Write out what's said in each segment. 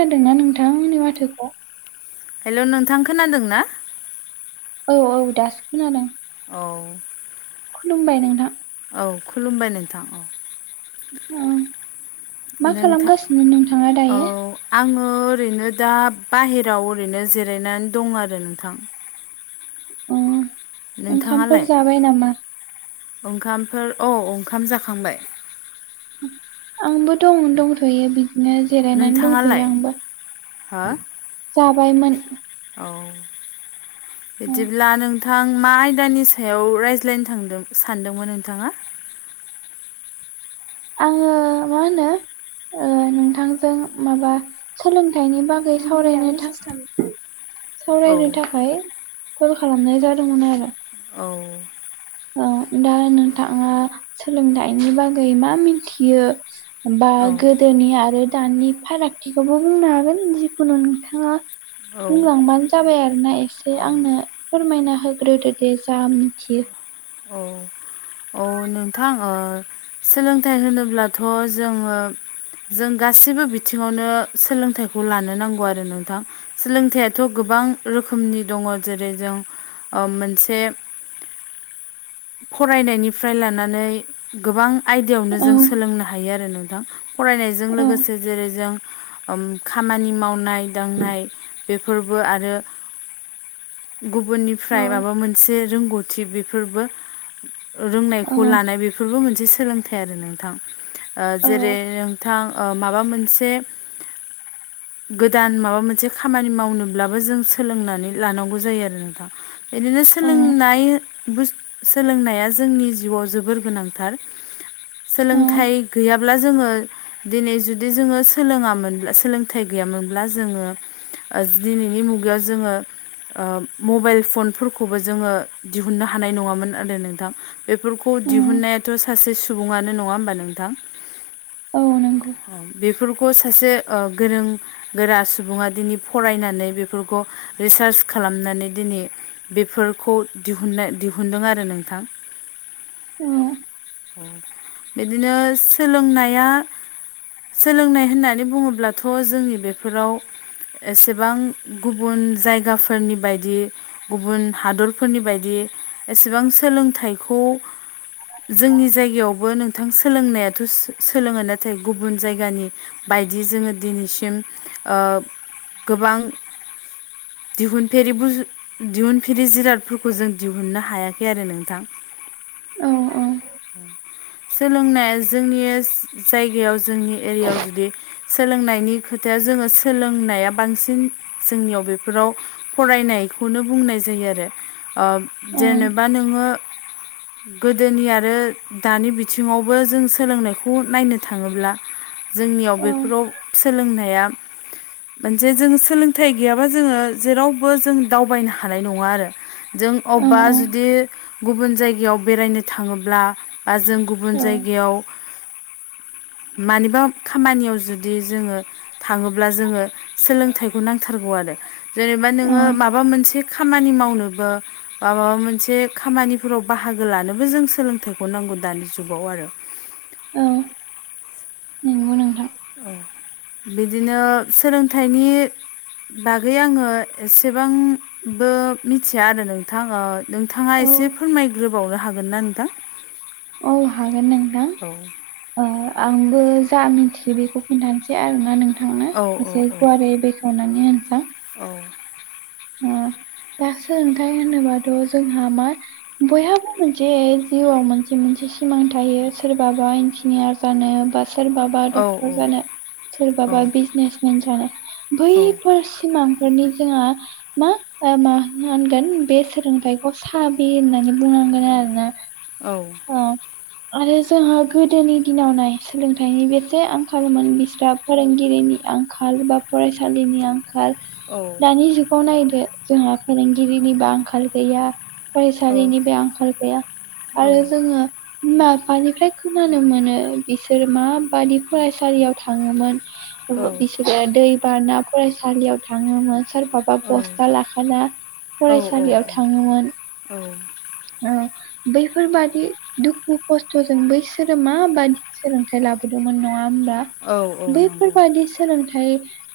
दों ना नोंथांमोननि माथोखौ? हेल' नोंथां खोनादों ना? औ औ दासो खोनादों। औ खुलुमबाय नोंथां औ खुलुमबाय नोंथां औ उम मा नोंथां खालामगासिनो नोंथाङा औ दायो? आङो ओरैनो दा बाहेराव ओरैनो जिरायनानै दं आरो नोंथां। अ ओंखामफोर नोंथाङालाय जाबाय नामा ओंखामफोर औ ओंखाम जाखांबाय? आंबो दं दंथ'यो बिदिनो जेरायनानै दंथ'यो नोंथाङालाय? आंबो। हो जाबायमोन औ ओ, बिदिब्ला नों थां मा आयदानि सायाव रायज्लायनो थांदों सानदोंमोन नोंथाङा? आङो मा होनो ओ नोंथांजों माबा सोलोंथाइनि बागै सावरायनो था औ सावरायनो थाखाय कल खालामनाय जादोंमोन आरो। औ औ दा नोंथाङा सोलोंथाइनि बागै मा मिथियो बा औ गोदोनि आरो दानि फारागथिखौबो बुंनो हागोन जिखुनु नोंथाङा औ बुंलांबानो जाबाय आरोना एसे औ आंनो फोरमायना होग्रोदो दे जा मिथियो। अ अ अ नोंथां सोलोंथाइ होनोब्लाथ' जोङो जों गासैबो बिथिङावनो सोलोंथाइखौ लानो नांगौ आरो नोंथां। सोलोंथाइयाथ' गोबां रोखोमनि दङ जेरै जों मोनसे [inaudible] फरायनायनि फ्राय लानानै गोबां आयदायावनो औ जों सोलोंनो हायो आरो नोंथां। फरायनायजों औ लोगोसे जेरै जों खामानि मावनाय दांनाय बेफोरबो आरो औ गुबुननिफ्राय माबा मोन मोनसे रोंगौथि बेफोरबो औ रोंनायखौ लानाय बेफोरबो मोनसे सोलोंथाइ आरो नोंथां। औ जेरै नोंथां माबा मोनसे गोदान माबा मोनसे खामानि मावनोब्लाबो जों सोलोंनानै लानांगौ जायो आरो नोंथां। बिदिनो सोलोंनाय सोलोंनाया जोंनि जिउआव जोबोर गोनांथार। औ सोलोंथाइ गैया ब्ला जोङो दिनै जुदि जोङो सोलोङामोनब्ला सोलोंथाइ गैयामोनब्ला जोङो दिनैनि मुगायाव जोङो मबाइल फनफोरखौबो जोङो दिहुननो हानाय नङामोन आरो नो थां बेफोरखौ उम दिहुननायाथ' सासे सुबुङनो नङा होमबा नोंथां? औ नंगौ [inaudible] बेफोरखौ सासे गोरों गोरा सुबुङा दिनै फरायनानै बेफोरखौ रिसार्च खालामनानै दिनै बेफोरखौ दिहुननाय दिहुनदों आरो नोंथां। उम। बिदिनो सोलोंनाया सोलोंनाय होननानै बुङोब्लाथ' जोंनि बेफोराव एसेबां गुबुन जायगाफोरनि बायदि गुबुन हादरफोरनि बायदि एसेबां सोलोंथाइखौ [inaudible] जोंनि जायगायावबो नोंथां सोलोंनायाथ' सोलोङो नाथाय गुबुन जायगानि बायदि जोङो दिनैसिम गोबां दिहुनफेरि बुजु दिहुनफेरि जिरादफोरखौ जों दिहुननो हायाखै आरो नोंथां। औ औ। सोलोंनाया जोंनि जायगायाव जोंनि एरियायाव जुदि सोलोंनायनि खोथाया जोङो सोलोंनाया बांसिन जोंनियाव बेफोराव फरायनायखौनो बुंनाय जायो आरो। औ जेनेबा नोङो गोदोनि आरो दानि बिथिङावबो जों सोलोंनायखौ नायनो थाङोब्ला। जोंनियाव बेफोराव सोलोंनाया [inaudible] [unintelligible] मोनसेे जों सोलोंथाइ गैयाबा जोङो जेरावबो जों दावबायनो हानाय नङा आरो। जों औ अबेबा जुदि गुबुन जायगायाव बेरायनो थाङोब्ला बा जों गुबुन औ जायगायाव मानिबा खामानियाव जुदि जोङो थाङोब्ला जोङो सोलोंथाइखौ नांथारगौ आरो। जेनेबा नोङो माबा मोनसे खामानि मावनोबो बा माबा मोनसे खामानिफोराव बाहागो लानोबो जों सोलोंथाइखौ नांगौ दानि जुगाव आरो। औ नंगौ नोंथां। औ। बिदिनो सोलोंथाइनि बागै आङो एसेबांबो मिथिया आरो नों नोंथां। नोंथाङा औ एसे फोरमायग्रोबावनो हागोन ना नोंथां? औ हागोन नोंथां। औ आंबो जा मिथियो बेखौ खिन्थानोसै आरोना नों थांनो औ औ एसे गुवारै बेखेवनानै होनोसां। औ। ओ दा सोलोंथाइ होनोबाथ' जोंहा मा बयहाबो मोनसे जिउआव मोनसे मोनसे सिमां थायो। सोरबाबा इन्जिनियार जानो बा सोरबा बा औ औ डक्टर जानो सोरबाबा बिजनेसमेन जानो औ बैफोर सिमांफोरनि जोंहा मा मा होनगोन बे सोलोंथाइखौ साबि होननानै बुंनांगोन आरोना। औ। ओ आरो जोंहा गोदोनि दिनाव नाय सोलोंथाइनि बेसे आंखालमोन बिस्राब फोरोंगिरिनि आंखाल बा फरायसालिनि आंखा आंखाल। दानि जुगाव नायदो जोंहा फोरोंगिरिनिबो आंखाल गैया औ फरायसालिनि बो आंखाल गैया आरो जोङो बिमा बिफानिफ्राय खोनानो मोनो बिसोर माबादि फरायसालियाव थाङोमोन। औ इसोरो दै बाना फरायसालियाव थाङोमोन सोरबा बा औ नंगौ औ बस्था लाखाना फरायसालियाव थाङोमोन। औ। औ बैफोरबादि दुखु खस्थ'जों बैसो माबादि सोलों लाबोदोंमोन नङा होमबा बैफोरबादि सोलोंथाइ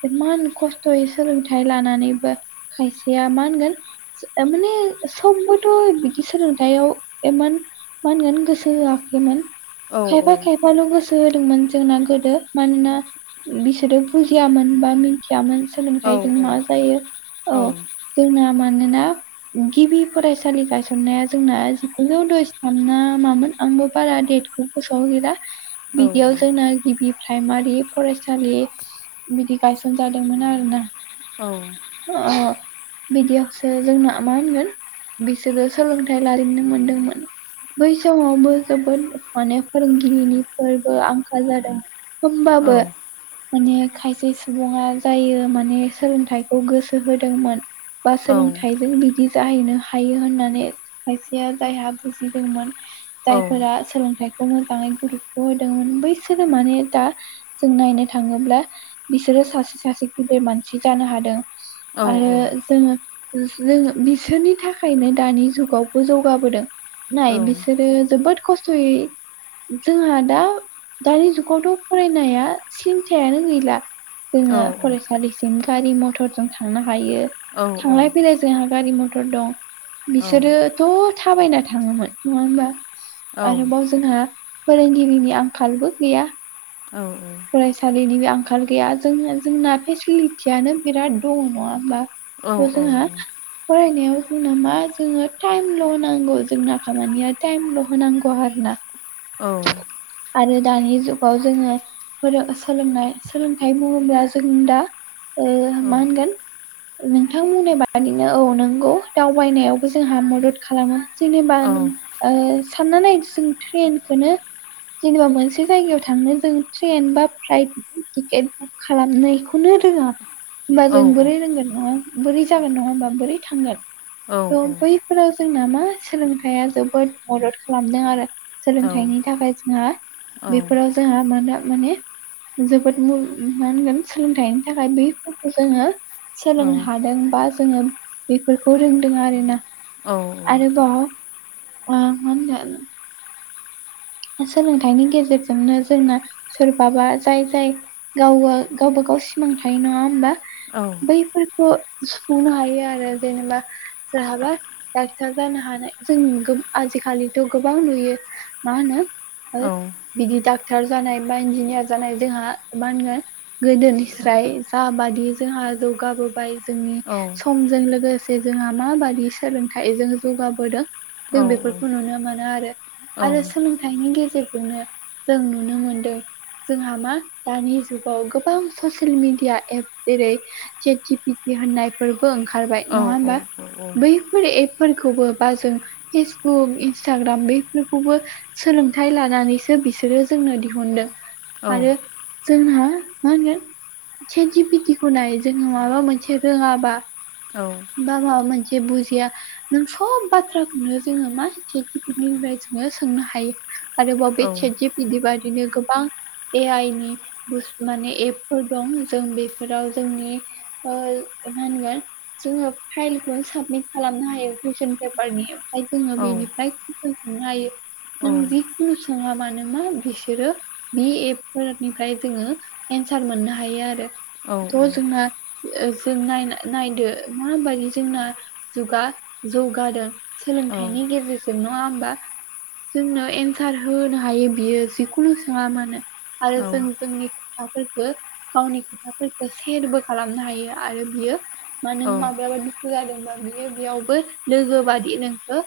इमान खस्थ'यै सोलोंथाइ लानानैबो खायसेया मा होनगोन ओ माने समबोथ' सोलोंथाइयाव इमान मा होनगोन गोसो होआखैमोन खायफा खायफा खायफाल' गोसो होदोंमोन जोंना गोदो। मानोना बिसोरो फुजियामोन बा थियामोन सोलोंथायाइजों मा जायो। औ। जोंना मानोना गिबि फरायसालि गायसन माने जोंना जिगुजौ दजिथाम ना मामोन आंबो बारा देटखौ गोसोआव गैला। औ बिदियाव जोंना गिबि प्राइमारि फरायसालि बिदि गायसनजादोंमोन आरोना। औ। अ बिदियावसो जोंना मा होनगोन बिसोरो सोलोंथाइ लारिनो मोनदोंमोन। बै समावबो जोबोद माने फोरोंगिरिनि फोरबो आंखाल जादों। होमबाबो माने खायसे सुबुङा जायो माने सोलोंथाइखौ गोसो होदोंमोन। बा सोलोंथाइजों बिदि जाहैनो हायो होननानै खायसेया जायहा बुजिदोंमोन जायफोरा सोलोंथाइ मोजाङै गुरुतथ' होदोंमोन बैसोरो माने दा जों नायनो थाङोब्ला बिसोरो सासे सासे गिदिर मानसि जानो हादों। आरो जोङो ओ जोंनो बिसोरनि थाखायनो दानि जुग गावखौ जौगाबोदों नाय बिसोरो जोबोद खस्थ'यै जोंहा दा दानि जुगावथ' फरायनाया सिन्थायानो गैला। जोङो फरायसालिसिम गारि मथरजों थांनो हायो। थांलाय फैलाय जोंहा गारि मथर दं। बिसोरोथ' थाबायना थाङोमोन नङा होमबा आरोबाव जोंहा फोरोंगिरिनि आंखालबो गैया। औ औ। फरायसालिनिबो आंखाल गैया जोंना जोंना फेसिलिटियानो बिराद दङ नङा होमबा। बेखौ जोंहा फरायनायाव जोंना मा जोङो टाइमल' होनांगौ जोंना खामानिया टाइमल' होनांगौ आरोना। औ आरो दानि जुगाव जोङो फोरो ओ सोलोंनाय सोलोंथाइ बुङोब्ला जों दा ओ मा होनगोन नोंथां बुंनाय बादिनो औ नंगौ दावबायनायावबो जोंहा मदद खालामो। जेनेबा नों ओ सानना नाय जों ट्रेनखोनो जेनेबा मोनसे जायगायाव थांनो जों ट्रेन बा फ्लाइटनि टिकेट खालामनायखौनो रोङा। होमबा जों बोरै रोंगोन नङा होम बोरै जागोन नङा होमबा बोरै थांगोन थ' बैफ फोराव जोंना मा सोलोंथाइया जोबोद मदद खालामदों आरो सोलोंथाइनि थाखाय जोंहा बेफोराव जोंहा मानो माने जोबोद मुल उम मा होनगोन सोलोंथाइनि थाखाय बैफोरखौ जोङो सोलोंनो हादों बा जोङो बेफोरखौ रोंदों आरोना औ आरोबाव ओ मा होनदों? ओ सोलोंथाइनि गेजेरजोंनो जोंनो सोरबाबा जाय जाय गावबा गावबागाव सिमां थायो नङा होमबा? औ बैफोरखो सुफुंनो हायो आरो जेनेबा सोरहाबा डाक्टार जानो हानाय जोंनि गोब आजिखालिथ' गोबां नुयो। मा होनो ओ बिदि डाक्टार जानाय बा इन्जिनियार जानाय जोंहा मा होनगोन गोदोनिफ्राय जाबादि जोंहा जौगाबोबाय जोंनि समजों लोगोसे जोंहा माबादि सोलोंथाइजों जौगाबोदों जों बेफोरखौ नुनो मोनो आरो आरो सोलों थाइनि गेजेरजोंनो जों नुनो मोनदों। जोंहा मा दानि जुगाव गोबां ससियेल मिडिया एप जेरै सेट जि फिट दि होननायफोरबो ओंखारबाय नङा होमबा बै बेफोर एपफोरखौबो बा जों फेसबुक इन्सटाग्राम बेफोरखौबो सोलोंथाइ लानानैसो बिसोरो जोंनो दिहुनदों आरो जोंहा मा होनगोन सेटजि फिटिखौ नाय जोङो माबा मोनसे रोङाबा औ बा माबा मोनसे बुजिया नों सब बाथ्राखौनो जोङो मा खे खिटिकनिफ्राय जोङो सोंनो ह थायो औ आरोबाव बे सेट जिटि बादिनो गोबां ए आइ नि बुस माने एपफोर दं जों बेफोराव जोंनि ओल ओ मा होनगोन जोङो फाइलखौनो साबमिट खालामनो हायो कुइसन पेपारनि फाय जोङो औ औ बेनिफ्राय [unintelligible] नुनो हायो औ नों जि खुनु सङा मानो मा बिसोरो बे एप फोरनिफ्राय जोङो एन्सार मोननो हायो आरो थ' जोंना ओ जों नायना नायदो माबायदि जोंना जुगा जौगादों सोलोंथाइनि गेजेरजों नङा होमबा? जोंनो एन्सार होनो हायो बियो जिखुनु सोङा मानो आरो जों जोंनि खोथाफोरखो गावनि खोथाफोरखो सेरबो खालामनो हायो आरो बियो मानों माबायाबाथ' बुजादोंबा बियो बेयावबो लोगो बादि नोंखो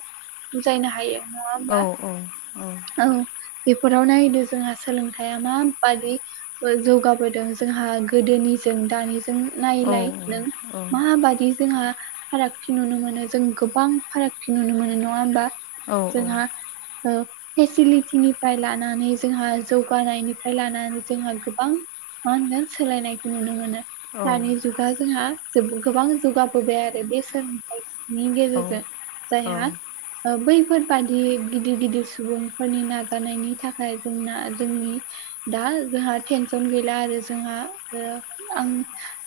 बुजायनो हायो। नङा होमबा औ अ औ औ बेफोराव नायदो जोंहा सोलोंथाइया माबादि ओ जौगाबोदों जोंहा गोदोनिजों दानि दों नायलाय नों माबादि जोंहा फारागथि नुनो मोनो जों गोबां फारागथि नुनो मोनो नङा होमबा? औ जोंहा ओ फेसिलिटिनिफ्राय लानानै जोंहा जौगानायनिफ्राय लानानै जोंहा गोबां मा होनो सोलायनायखौ नुनो मोनो। दानि जुगा जोंहा जोब गोबां जौगाबोबाय आरो बे सोलोंथाइ नि गेजेरजों जायहा ओ बैफोरबादि गिदिर गिदिर सुबुंफोरनि नाजानायनि थाखाय जोंना जोंनि दा जोंहा टेनसन गैला आरो जोंहा ओ आं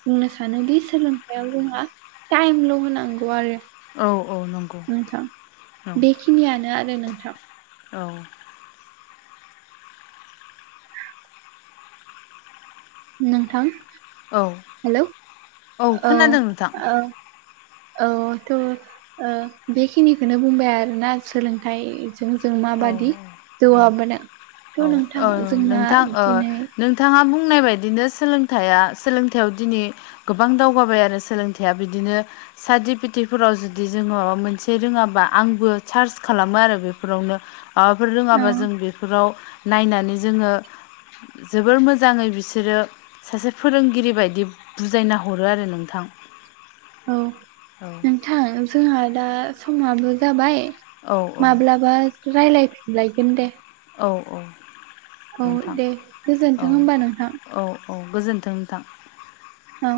बुंनो सानोदि सोलोंथाइयाव जोंहा टाइमल' होनांगौ आरो। औ औ नं नोंथां बेखिनियानो आरो नोंथां। औ नोंथां औ हेलौ औ ओं। खोनादों नोंथां औ थ' ओ बेखिनिखौनो बुंबाय आरोना सोलोंथाइ जों जों औ माबादि औ औ जौगाबोनो औ ओ नोंथां ओ दिनै नोंथाङा बुंनाय बायदिनो सोलोंथाइया सोलोंथाइयाव दिनै गोबां दावगाबाय आरो सोलोंथाइया बिदिनो [unintelligible] जुदि जों माबा मोनसे रोंङाबा आंबो सार्च खालामो आरो बेफोरावनो। माबाफोर औ रोंङाबा जों बेफोराव नायनानै जोंङो जोबो मोजांङै बिसोरो सासे फोरोंगिरि बायदि बुजायना हरो आरो नोंथां। औ नोंथां जोंहा दा समाबो जाबाय। औ माब्लाबा रायलायफिनलायगोन दे। औ औ। औ नोंथां दे औ गोजोन्थों होमबा नोंथां। औ औ गोजोन्थों नोंथां। औ